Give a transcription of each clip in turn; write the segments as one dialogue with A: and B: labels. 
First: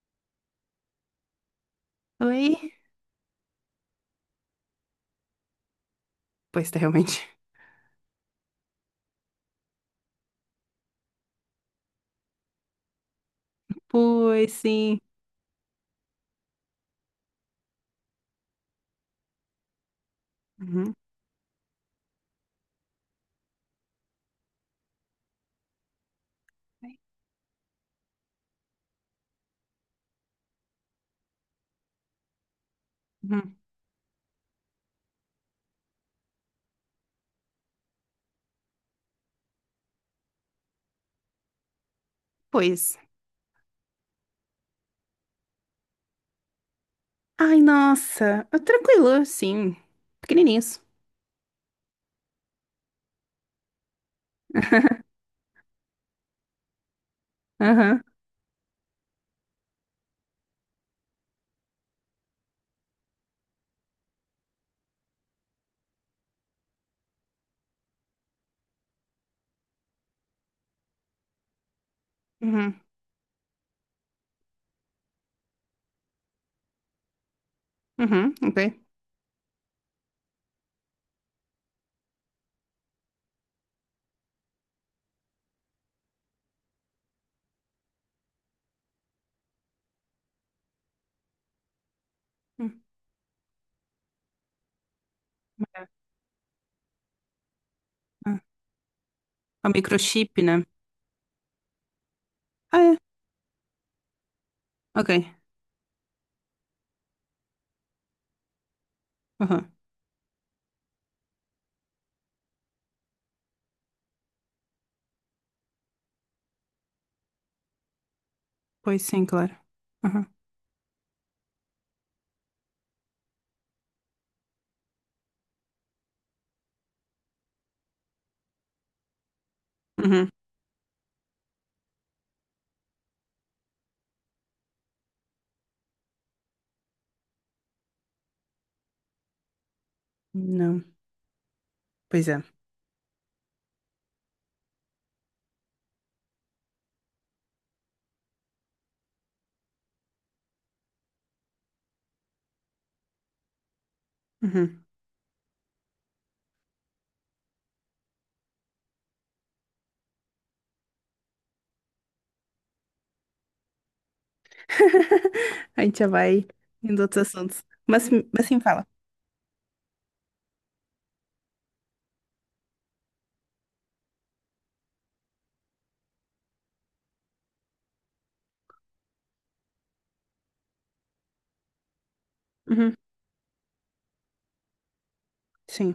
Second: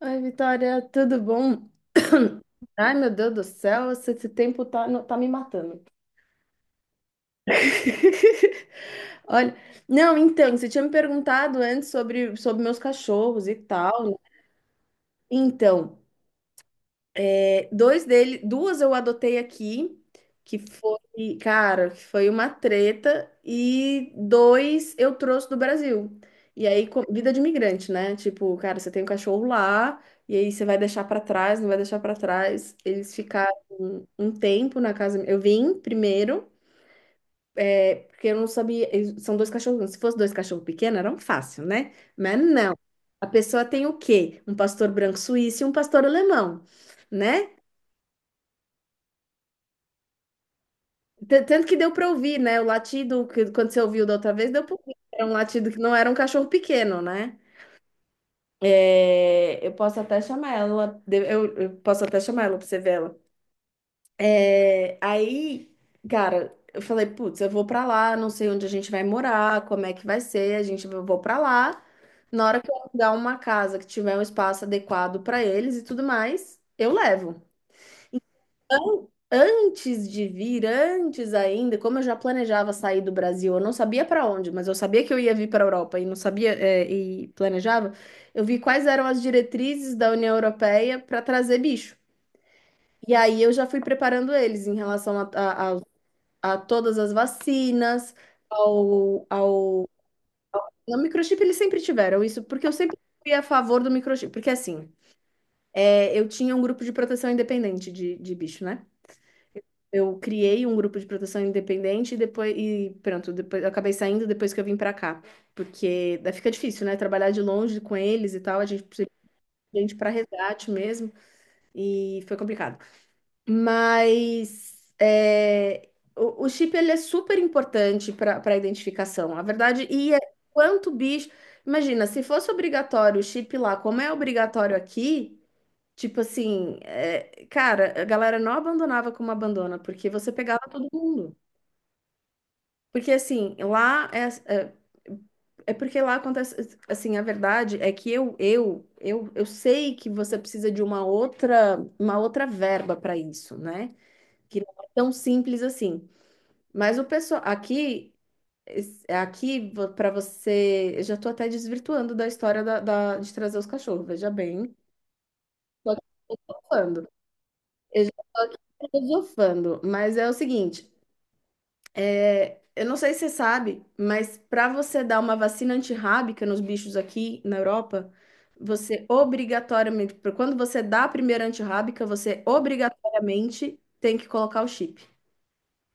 A: Oi, Vitória, tudo bom?
B: Oi?
A: Ai, meu Deus do céu, esse tempo tá, tá me matando.
B: Pois, tá, realmente.
A: Olha, não, então, você tinha me perguntado antes sobre meus cachorros e tal, né?
B: Pois, sim.
A: Então, é, dois dele, duas eu adotei aqui, que
B: Uhum.
A: foi, cara, que foi uma treta, e dois eu trouxe do Brasil. E aí, vida de imigrante, né? Tipo, cara, você tem um cachorro lá, e aí você vai deixar pra trás, não vai deixar pra trás. Eles ficaram
B: Uhum.
A: um tempo na casa. Eu vim primeiro, é, porque eu não sabia. São dois cachorros. Se fosse dois cachorros pequenos, era um fácil, né? Mas não.
B: Pois.
A: A pessoa tem o quê? Um pastor branco suíço e um pastor alemão, né?
B: Ai, nossa. Ah, tranquilo, sim. Pequenininhos.
A: Tanto que deu para ouvir, né? O latido que, quando você ouviu da outra vez, deu para ouvir. Era um latido que não era um cachorro pequeno, né?
B: Aham.
A: É, eu posso até chamar ela, eu posso até chamar ela para você ver ela. É, aí, cara, eu falei, putz, eu vou para lá, não sei onde a gente vai morar, como é que vai ser, a gente eu vou para lá. Na hora que eu
B: Uhum.
A: alugar uma casa que tiver um espaço adequado para eles e tudo mais, eu levo.
B: Uhum. Ok.
A: Antes de vir, antes ainda, como eu já planejava sair do Brasil, eu não sabia para onde, mas eu sabia que eu ia vir para a Europa e não sabia, é, e planejava, eu vi quais eram as diretrizes da União Europeia para trazer bicho.
B: Hum.
A: E aí eu já fui preparando eles em relação a todas as vacinas,
B: Ah,
A: ao,
B: o
A: ao...
B: microchip, né?
A: no microchip eles sempre tiveram isso, porque eu
B: Ah,
A: sempre
B: é.
A: fui a favor do microchip, porque assim,
B: Ok.
A: é, eu tinha um grupo de proteção independente de bicho, né?
B: Aham.
A: Eu criei um grupo de proteção independente e depois e pronto, depois eu acabei saindo depois que eu vim pra cá, porque daí fica difícil, né? Trabalhar de longe com eles e tal, a gente
B: Pois
A: precisa
B: sim, claro.
A: de gente para
B: Aham.
A: resgate mesmo e foi complicado. Mas é, o chip ele é super importante para identificação, a verdade. E é
B: Uhum.
A: quanto bicho, imagina, se fosse obrigatório o chip lá, como é obrigatório aqui? Tipo assim, é, cara, a galera não abandonava como abandona, porque você pegava
B: Não.
A: todo mundo.
B: Pois é.
A: Porque assim, lá é, é, porque lá acontece, assim, a verdade é que eu sei que você precisa de uma outra verba para isso, né? Que não
B: Uhum.
A: é tão simples assim. Mas o pessoal aqui, aqui para você, eu já tô até desvirtuando da história de trazer os cachorros, veja bem.
B: A
A: Tô
B: gente
A: aqui
B: já vai indo
A: filosofando.
B: outros assuntos.
A: Eu já tô
B: Mas
A: aqui
B: sim, fala.
A: filosofando, mas é o seguinte, é, eu não sei se você sabe, mas para você dar uma vacina antirrábica nos bichos aqui na Europa, você obrigatoriamente, quando você dá a primeira antirrábica, você
B: Uhum.
A: obrigatoriamente tem que colocar o chip.
B: Sim.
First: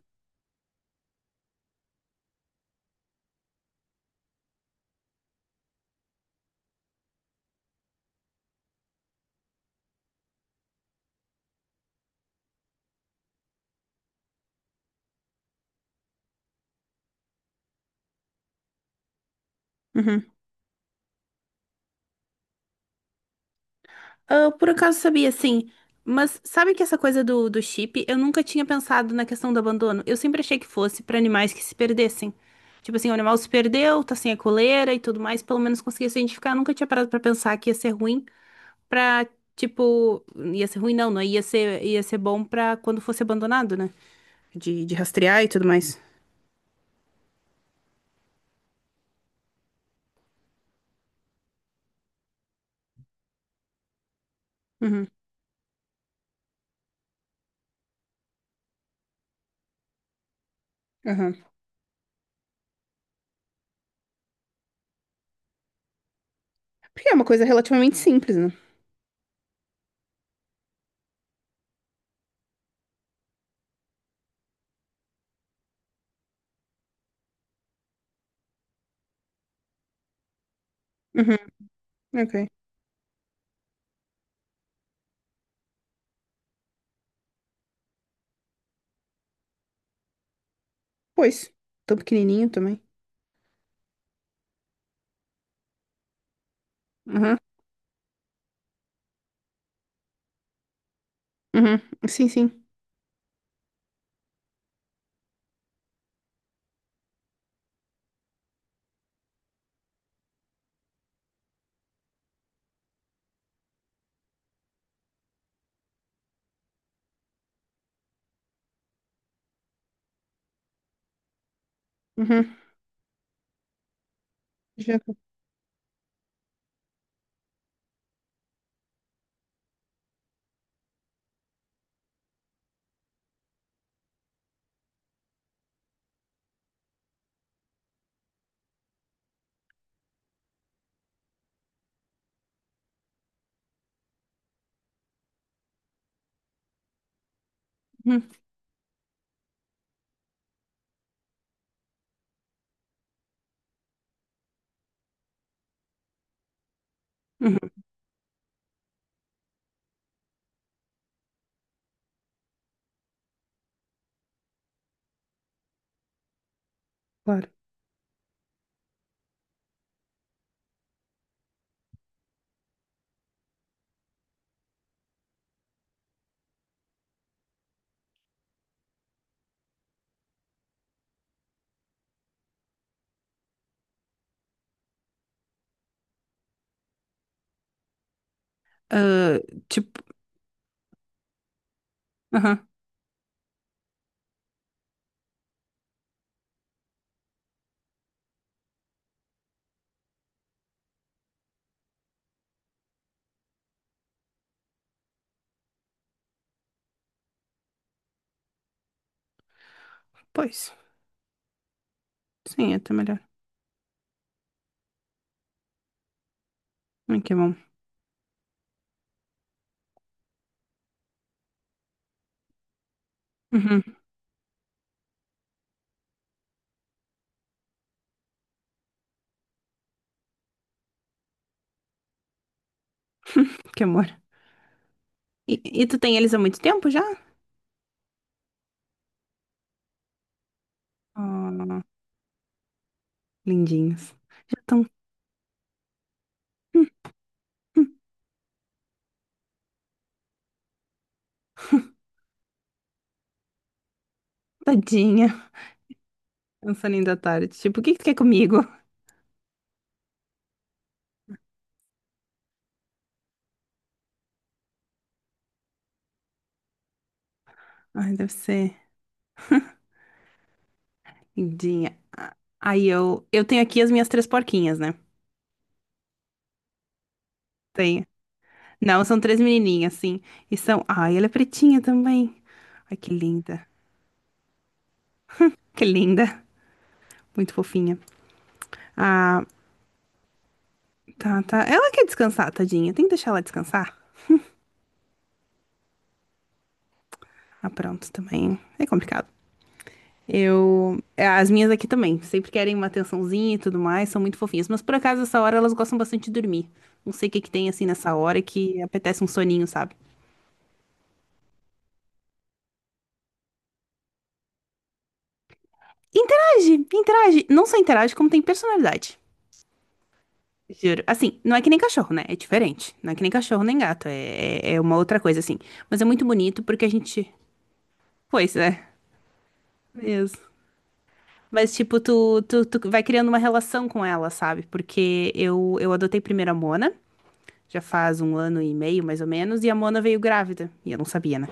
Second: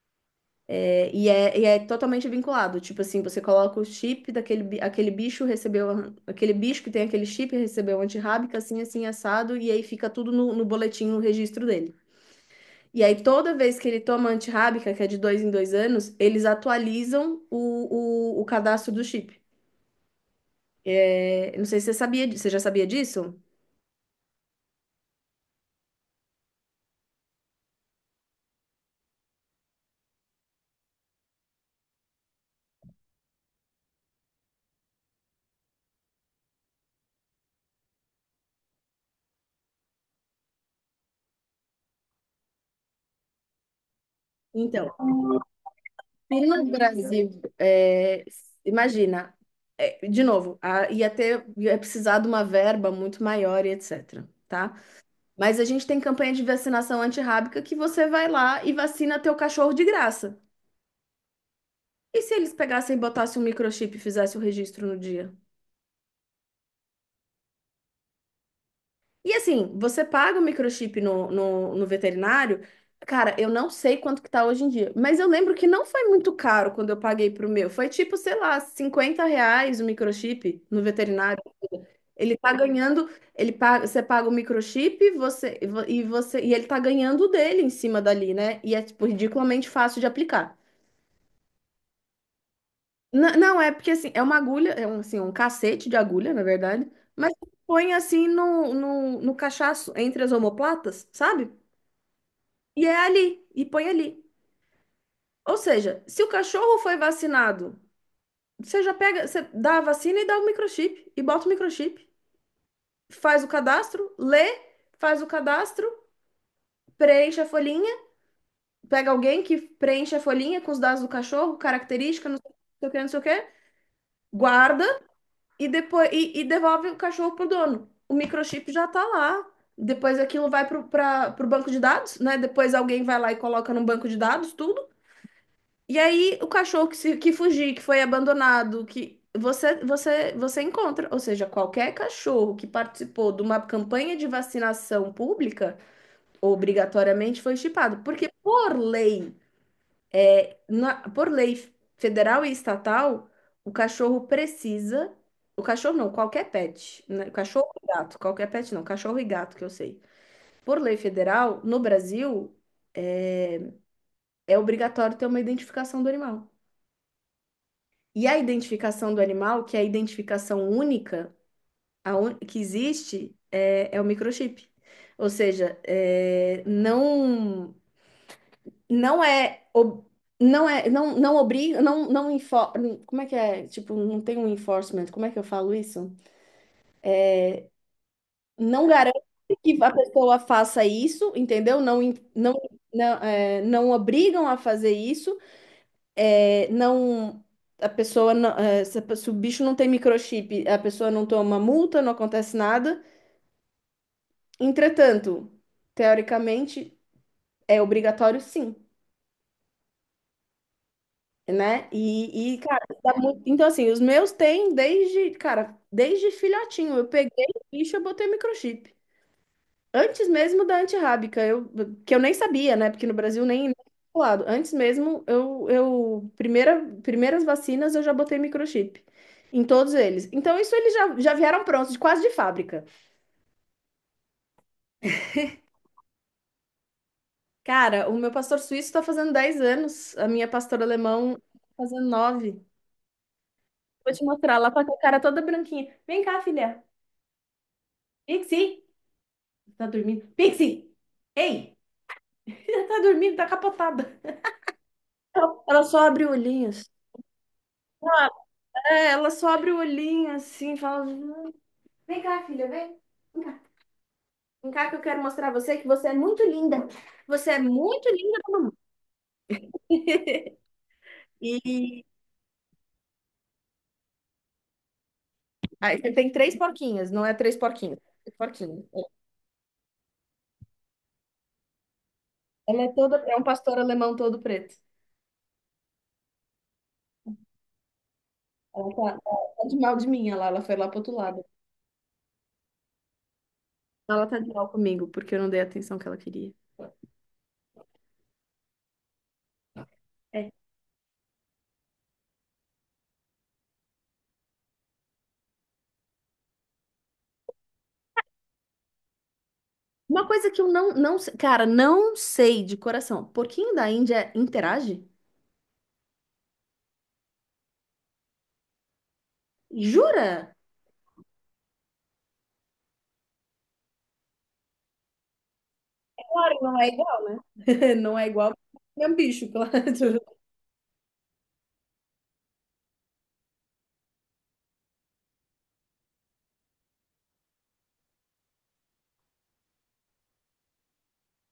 A: É totalmente vinculado. Tipo assim, você coloca o chip aquele bicho recebeu aquele bicho que tem aquele chip recebeu antirrábica, assim, assim, assado, e aí fica tudo no boletim, no registro dele. E aí, toda vez que ele toma antirrábica, que é de dois em dois anos, eles atualizam o cadastro do chip. É, não sei se você sabia, você já sabia disso?
B: Eu por acaso sabia, sim. Mas sabe que essa coisa do chip, eu nunca tinha pensado na questão do abandono. Eu sempre achei que fosse pra animais que se perdessem. Tipo assim, o animal se perdeu, tá sem a coleira e tudo mais, pelo menos conseguia se identificar. Eu nunca tinha parado pra pensar que ia ser ruim pra, tipo, ia ser ruim, não, não, ia ser bom pra quando fosse abandonado, né? De,
A: Então,
B: de rastrear e tudo mais.
A: se no Brasil, é, imagina, é, de novo, ia ter, ia precisar de uma verba muito maior e etc. Tá?
B: Uhum,
A: Mas a gente tem campanha de vacinação antirrábica que você vai lá e vacina teu cachorro de graça.
B: aham.
A: E se eles pegassem e botassem um microchip e fizessem o registro no dia?
B: Porque é uma coisa relativamente simples, né?
A: E assim, você paga o microchip no veterinário, cara, eu não sei quanto que tá hoje em dia, mas eu lembro que não foi muito caro quando eu paguei pro meu. Foi tipo, sei lá, R$ 50 o microchip no
B: Uhum,
A: veterinário. Ele
B: ok.
A: tá ganhando, ele paga, você paga o microchip, você e ele tá ganhando o dele em cima dali, né? E é tipo ridiculamente fácil de aplicar.
B: Pois, tão pequenininho também.
A: Não, é porque assim, é uma agulha, é um, assim, um cacete de agulha, na verdade, mas
B: Uhum,
A: põe assim no cachaço, entre as omoplatas, sabe?
B: uhum, sim, sim.
A: E é ali, e põe ali. Ou seja, se o cachorro foi vacinado, você já pega, você dá a vacina e dá o microchip, e bota o microchip, faz o cadastro, lê, faz o cadastro, preenche a folhinha, pega alguém que preenche a folhinha com os dados do cachorro, característica, não sei
B: Uhum.
A: o que, não sei o que, não sei o que,
B: Já.
A: guarda. E depois e devolve o cachorro pro dono. O microchip já tá lá. Depois aquilo vai pro, pro banco de dados, né? Depois alguém vai lá e coloca no banco de dados tudo. E aí o cachorro que, se, que fugir, que foi abandonado, que você encontra. Ou seja, qualquer cachorro que participou de uma campanha de vacinação pública, obrigatoriamente foi chipado.
B: Uhum,
A: Porque por lei, por lei federal e estatal, o cachorro precisa. O cachorro não, qualquer pet. Né? Cachorro
B: uhum,
A: e gato, qualquer pet não, cachorro e gato que eu sei. Por lei federal, no Brasil, é obrigatório ter uma identificação do animal.
B: claro.
A: E a identificação do animal, que é a identificação única que existe, é, é o microchip. Ou seja, é, não. Não é não é não não obriga não não como é que é, tipo, não tem um enforcement, como é que eu falo isso, não garante
B: Ah,
A: que a
B: tipo,
A: pessoa faça isso, entendeu? Não não
B: aham.
A: não, é, não obrigam a fazer isso. É, não, a pessoa não, é, se, se o bicho não tem microchip, a pessoa não toma multa, não acontece nada. Entretanto, teoricamente, é obrigatório, sim.
B: Pois,
A: Né? E
B: sim, é
A: cara,
B: até
A: dá
B: melhor.
A: muito... Então assim, os meus têm desde, cara, desde filhotinho. Eu
B: Ai, que
A: peguei
B: bom.
A: o bicho, eu botei microchip. Antes mesmo da antirrábica, eu que eu nem sabia, né? Porque no Brasil nem nem
B: Uhum,
A: lado. Antes mesmo, eu primeiras vacinas eu já botei microchip em todos eles. Então isso eles já vieram prontos, de quase de fábrica.
B: que amor. E, e tu tem eles há muito tempo já?
A: Cara, o meu pastor suíço tá fazendo 10 anos, a minha pastora alemão tá
B: Oh,
A: fazendo nove. Vou
B: lindinhos.
A: te mostrar,
B: Já
A: lá tá
B: estão.
A: com a cara toda branquinha. Vem cá, filha. Vixi. Tá dormindo. Pixie! Ei! Ela tá dormindo, tá capotada.
B: Tadinha.
A: Ela só abre o olhinho,
B: É um
A: assim.
B: soninho da tarde. Tipo, o que que tu quer comigo?
A: É, ela só abre o olhinho assim, e fala: vem cá, filha, vem. Vem cá, vem cá que eu quero mostrar a você que você é muito linda. Você é muito
B: Ai, deve
A: linda pra mamãe.
B: ser lindinha.
A: E
B: Ah, aí eu tenho aqui as minhas três porquinhas, né?
A: aí você tem três porquinhas, não é três porquinhos.
B: Tenho.
A: Três porquinho.
B: Não, são três menininhas, sim. E são. Ai, ela é pretinha também.
A: Ela é
B: Ai, que
A: toda, é um
B: linda.
A: pastor alemão todo preto.
B: Que linda. Muito fofinha.
A: Ela tá, tá
B: Ah,
A: tá de mal de mim, ela foi lá pro outro
B: tá,
A: lado.
B: tá. Ela quer descansar, tadinha. Tem que deixar ela descansar.
A: Ela tá de mal comigo, porque eu não dei a atenção que ela queria.
B: Ah, pronto, também. É complicado.
A: É.
B: Eu. É, as minhas aqui também. Sempre querem uma atençãozinha e tudo mais. São muito fofinhas. Mas por acaso, essa hora elas gostam bastante de dormir. Não sei o que que tem assim nessa hora que apetece um soninho, sabe?
A: Uma coisa que eu cara, não sei de coração. Porquinho da Índia interage?
B: Interage, interage. Não só interage, como tem personalidade.
A: Jura?
B: Juro. Assim, não é que nem cachorro, né? É diferente. Não é que nem cachorro nem gato. É uma outra coisa, assim. Mas é muito
A: Claro,
B: bonito
A: não
B: porque
A: é
B: a
A: igual,
B: gente.
A: né? Não é igual,
B: Pois é.
A: é um bicho, claro.
B: Mas, tipo, tu vai criando uma relação com ela, sabe? Porque eu adotei primeiro a Mona, já faz um ano e meio, mais ou menos, e a Mona veio grávida. E eu não sabia, né?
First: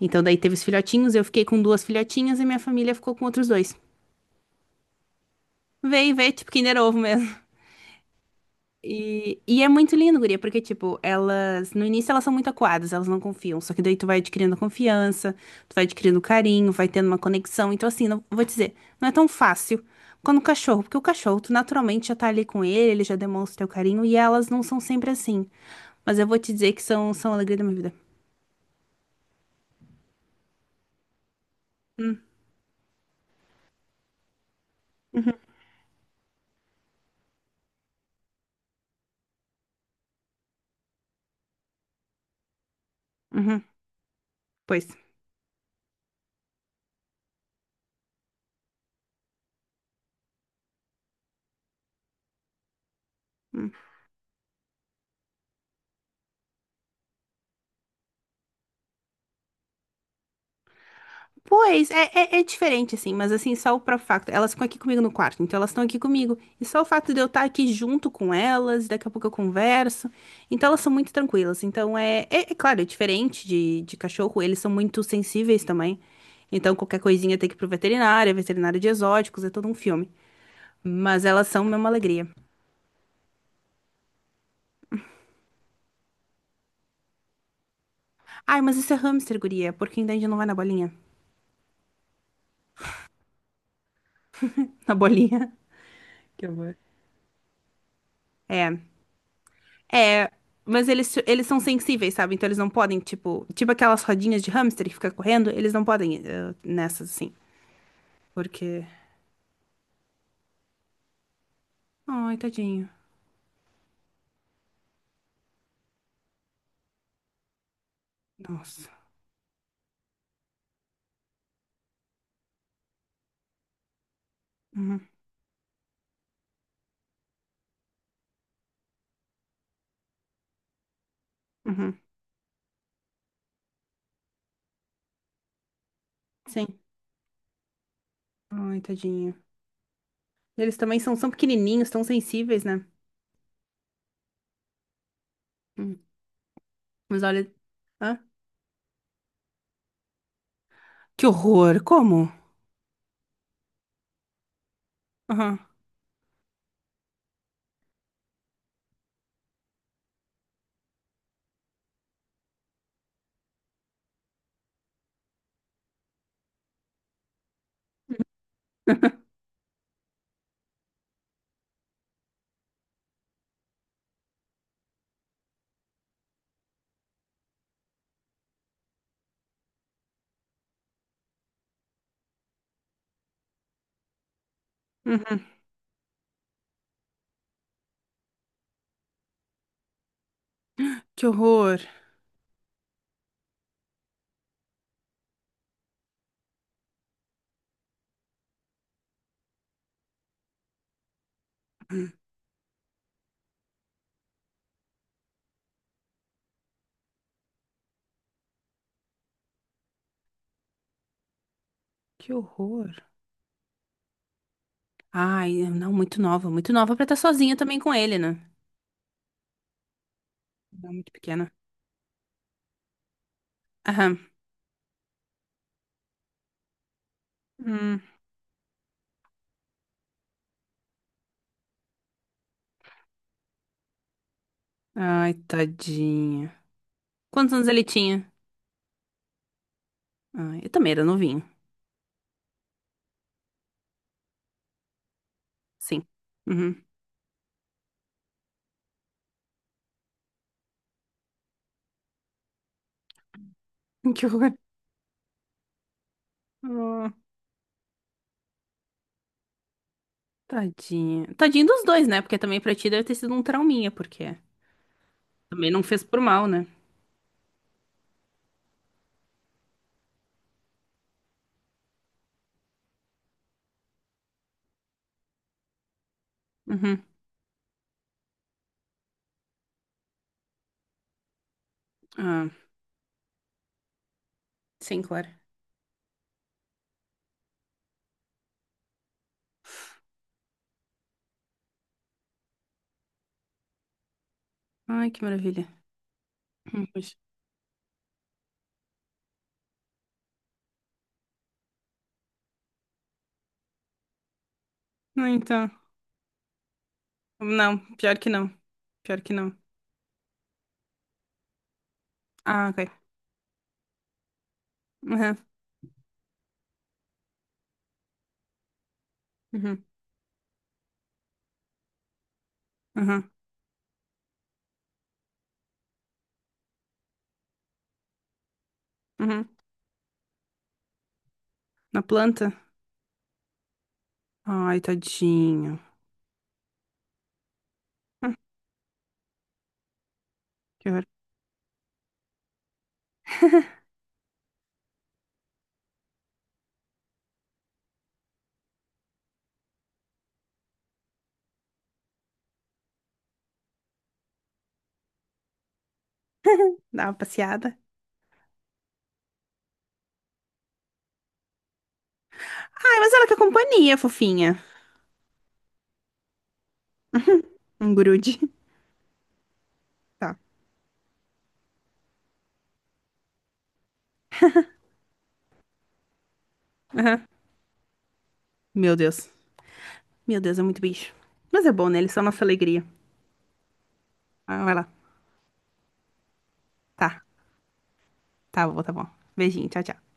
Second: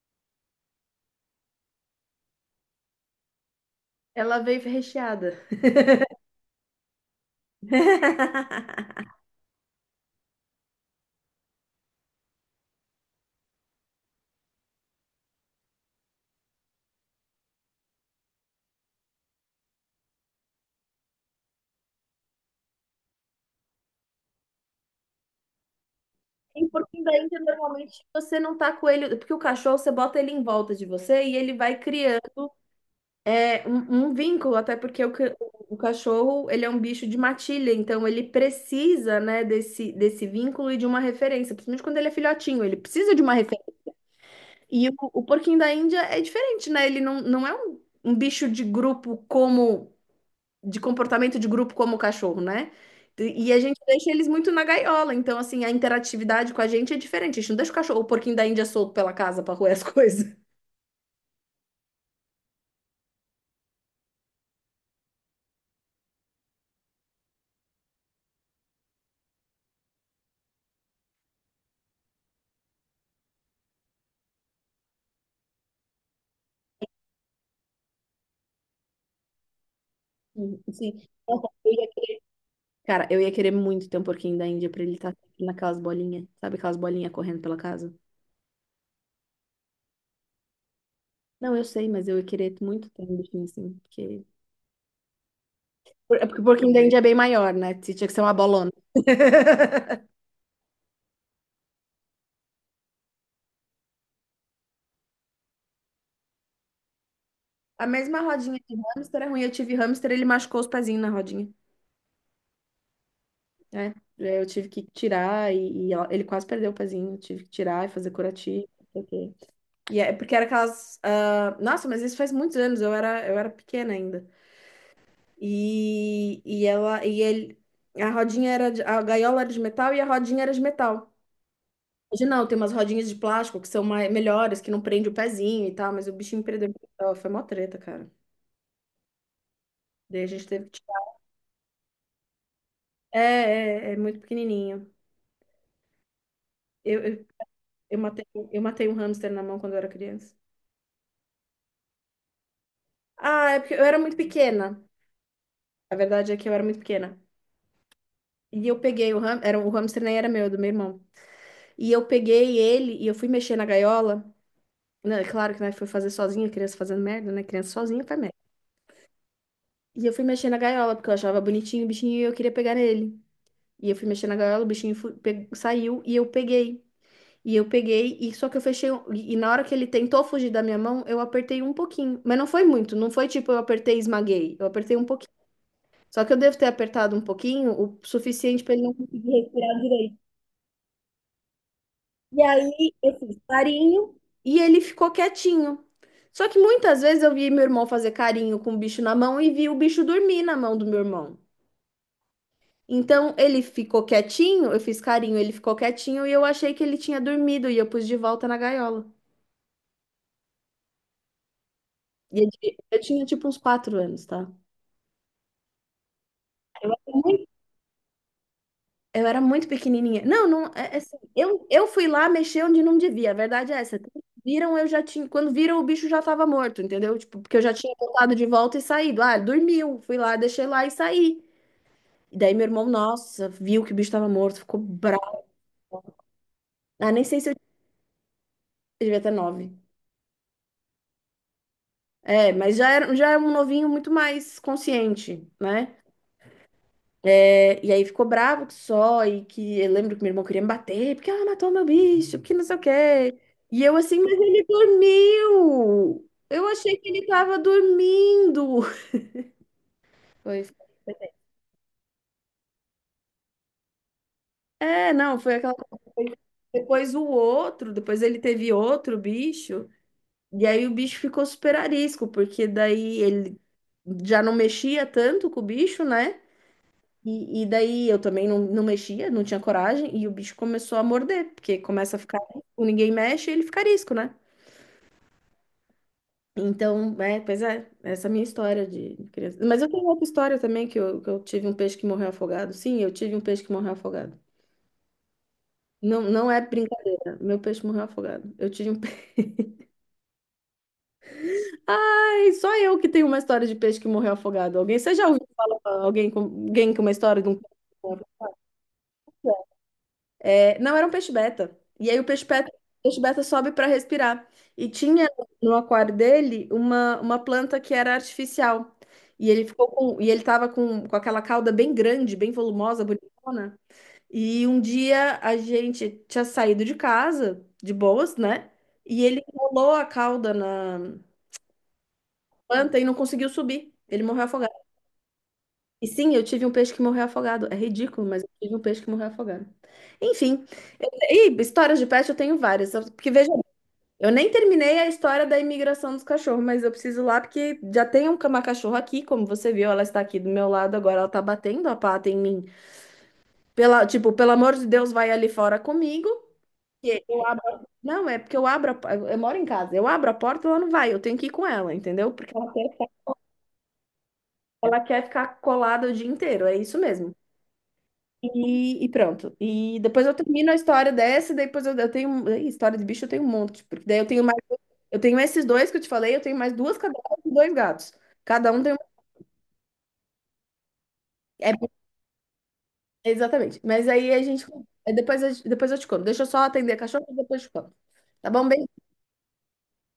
B: Então, daí teve os filhotinhos, eu fiquei com duas filhotinhas e minha família ficou com outros dois.
A: Ela veio recheada.
B: Veio, veio, tipo, Kinder Ovo mesmo. E é muito lindo, guria, porque, tipo, elas, no início elas são muito acuadas, elas não confiam. Só que daí tu vai adquirindo confiança, tu vai adquirindo carinho, vai tendo uma conexão. Então, assim, não, vou te dizer, não é tão fácil quando o cachorro, porque o cachorro, tu naturalmente já tá ali com ele, ele já demonstra o teu carinho, e elas não são sempre assim. Mas eu vou te
A: E
B: dizer que
A: porquinho
B: são,
A: da
B: são a
A: Índia
B: alegria da minha vida.
A: normalmente. Você não tá com ele, porque o cachorro você bota ele em volta de você e ele vai criando, é, um vínculo, até porque o, o cachorro ele é um bicho de matilha, então ele precisa, né, desse vínculo e de uma referência, principalmente quando ele é filhotinho, ele precisa de uma.
B: Uhum, pois.
A: E o porquinho da Índia é diferente, né? Ele não, não é um bicho de grupo, como, de comportamento de grupo como o cachorro, né? E a
B: Hum.
A: gente deixa eles muito na gaiola, então assim, a interatividade com a gente é diferente. A gente não deixa o cachorro, o porquinho da Índia solto pela casa pra roer as coisas.
B: Pois, é diferente, assim, mas assim, só o próprio facto. Elas ficam aqui comigo no quarto, então elas estão aqui comigo. E só o fato de eu estar aqui junto com elas, daqui a pouco eu converso. Então elas são muito tranquilas. Então é claro, é diferente de cachorro, eles são muito sensíveis também. Então qualquer coisinha tem que ir pro veterinário, é veterinário de exóticos, é todo um filme.
A: Sim, sim.
B: Mas elas
A: Nossa,
B: são mesmo alegria.
A: cara, eu ia querer muito ter um porquinho da Índia pra ele estar naquelas bolinhas, sabe aquelas bolinhas correndo pela casa?
B: Ai, mas isso é hamster, guria, porque ainda a gente não vai na bolinha.
A: Não, eu sei, mas eu ia querer muito ter um bichinho assim, porque...
B: Na bolinha.
A: É porque o
B: Que
A: porquinho
B: amor.
A: da Índia é bem maior, né? Tinha que ser uma bolona.
B: É, mas eles são sensíveis, sabe? Então eles não podem, tipo, tipo aquelas rodinhas de hamster que fica correndo, eles não podem nessas assim,
A: A mesma rodinha de
B: porque.
A: hamster é ruim. Eu tive hamster, ele machucou os pezinhos na rodinha,
B: Ai, tadinho.
A: né? É, eu tive que tirar e, ele quase perdeu o pezinho. Eu tive que tirar e fazer curativo, não
B: Nossa.
A: sei o quê. E é porque era aquelas. Ah, nossa, mas isso faz muitos anos, eu era pequena ainda.
B: Uhum,
A: E ela e ele. A rodinha era de, a gaiola era de metal e a rodinha era de metal.
B: uhum.
A: Hoje não, tem umas rodinhas de plástico que são melhores, que não prende o pezinho e tal, mas o bichinho perdeu.
B: Sim.
A: Foi mó treta, cara.
B: Ai, tadinho.
A: Daí a gente teve
B: Eles
A: que
B: também
A: tirar.
B: são, são pequenininhos, tão sensíveis, né?
A: É, é muito pequenininho.
B: Hum.
A: Eu,
B: Mas
A: eu,
B: olha.
A: eu
B: Hã?
A: matei, eu matei um hamster na mão quando eu era criança.
B: Que horror. Como?
A: Ah, é porque eu era muito pequena.
B: Aham.
A: A verdade é que eu era muito pequena. E eu peguei o hamster, era, o hamster nem era meu, era do meu irmão. E eu peguei ele e eu fui mexer na gaiola. Não, é claro que não foi fazer sozinha, criança fazendo merda, né? Criança sozinha faz merda. E eu fui mexer na gaiola porque eu achava bonitinho o bichinho e eu queria pegar nele. E eu fui mexer na gaiola, o saiu e eu peguei. E eu peguei, e só que eu fechei. E na hora que ele tentou fugir da minha mão, eu apertei um pouquinho. Mas não foi muito, não foi tipo eu apertei e esmaguei. Eu apertei um pouquinho.
B: Uhum.
A: Só que eu devo ter apertado um pouquinho, o suficiente para ele não conseguir respirar direito.
B: Que horror.
A: E aí eu fiz carinho e ele ficou quietinho. Só que muitas vezes eu vi meu irmão fazer carinho com o bicho na mão e vi o bicho dormir na mão do meu irmão.
B: Hum.
A: Então ele ficou quietinho, eu fiz carinho, ele ficou quietinho e eu achei que ele tinha dormido e eu pus de volta na gaiola.
B: Que
A: E
B: horror.
A: eu tinha tipo uns 4 anos, tá?
B: Ai, não, muito nova pra estar sozinha também com ele, né?
A: Eu era muito pequenininha. Não, não,
B: Não,
A: é
B: muito
A: assim,
B: pequena.
A: eu fui lá mexer onde não devia, a verdade é essa. Quando viram, eu já tinha, quando viram, o bicho já tava morto, entendeu? Tipo, porque eu já tinha
B: Aham.
A: voltado de volta e saído. Ah, dormiu, fui lá, deixei lá e saí. E daí meu irmão, nossa, viu que o bicho tava morto, ficou
B: Ai,
A: bravo.
B: tadinha.
A: Ah, nem sei se
B: Quantos
A: eu
B: anos ele tinha?
A: devia ter 9.
B: Ai, eu também era novinho.
A: É, mas já era um novinho muito mais consciente, né?
B: Sim. Uhum.
A: É, e aí ficou bravo que só, e que eu lembro que meu irmão queria me bater, porque ela matou meu bicho, porque não sei o quê. E eu assim,
B: Que
A: mas
B: horror.
A: ele dormiu! Eu achei que
B: Ah,
A: ele tava dormindo! Foi,
B: tadinha. Tadinho dos dois, né? Porque também pra ti deve ter sido um trauminha, porque
A: é, não, foi
B: também
A: aquela
B: não fez por
A: coisa.
B: mal, né?
A: Depois o outro, depois ele teve outro bicho, e aí o bicho ficou super arisco, porque daí ele já não mexia tanto com o bicho, né?
B: Uhum.
A: E daí eu também não mexia, não tinha coragem, e o bicho começou a morder, porque começa a ficar
B: Ah,
A: arisco, ninguém mexe, ele fica arisco, né?
B: sim, claro.
A: Então, é, pois é, essa é a minha história de criança. Mas eu tenho outra história também, que eu tive um peixe que morreu afogado. Sim, eu tive um peixe que morreu afogado.
B: Ai, que maravilha.
A: Não, não é
B: Pois.
A: brincadeira, meu peixe morreu afogado. Eu tive um peixe. Ai, só eu que tenho uma história de peixe que morreu afogado. Alguém, você já
B: Não,
A: ouviu
B: então.
A: falar alguém com uma história de um peixe?
B: Não, pior que não. Pior que não.
A: É, não, era um peixe beta. E aí
B: Ah, ok.
A: o peixe beta sobe para respirar. E tinha
B: Uhum.
A: no aquário dele uma planta que era artificial. E ele
B: Uhum.
A: ficou com, e ele tava com aquela cauda bem grande, bem volumosa,
B: Uhum.
A: bonitona. E um dia a gente tinha saído de casa, de boas, né? E ele
B: Uhum.
A: enrolou a cauda na
B: Na planta?
A: planta e não conseguiu subir. Ele morreu afogado.
B: Ai, tadinho.
A: E sim, eu tive um peixe que morreu afogado. É ridículo,
B: Hum,
A: mas eu tive um peixe que morreu afogado. Enfim,
B: Que horror.
A: e histórias de pet eu tenho várias. Porque veja, eu nem terminei a história da imigração dos cachorros, mas eu preciso ir lá porque já tem uma cachorra aqui, como você viu, ela está aqui do meu lado agora, ela está batendo a pata em mim. Pela, tipo, pelo amor de Deus, vai ali fora comigo.
B: Dá uma
A: E eu
B: passeada.
A: abro... Não, é porque eu abro eu moro em casa. Eu abro a porta, ela não vai. Eu tenho que ir com ela, entendeu? Porque
B: Ai, mas ela quer companhia, fofinha.
A: ela quer ficar colada o dia inteiro. É isso mesmo.
B: Um grude.
A: E pronto. E depois eu
B: Tá.
A: termino a história dessa, daí eu tenho. Ih, história de bicho eu tenho um monte. Porque daí eu tenho mais. Eu tenho esses 2 que eu te falei, eu tenho mais 2 cadelas
B: Aham.
A: e 2 gatos. Cada um tem
B: Meu
A: um.
B: Deus. Meu Deus, é muito bicho. Mas é
A: É,
B: bom, né? Eles são a nossa alegria.
A: exatamente. Mas aí a gente.
B: Ah, vai lá.
A: É, Depois, depois eu te conto. Deixa eu só atender a cachorra
B: Tá.
A: e depois eu te conto. Tá bom?
B: Tá bom, tá
A: Beijo.
B: bom. Beijinho, tchau, tchau.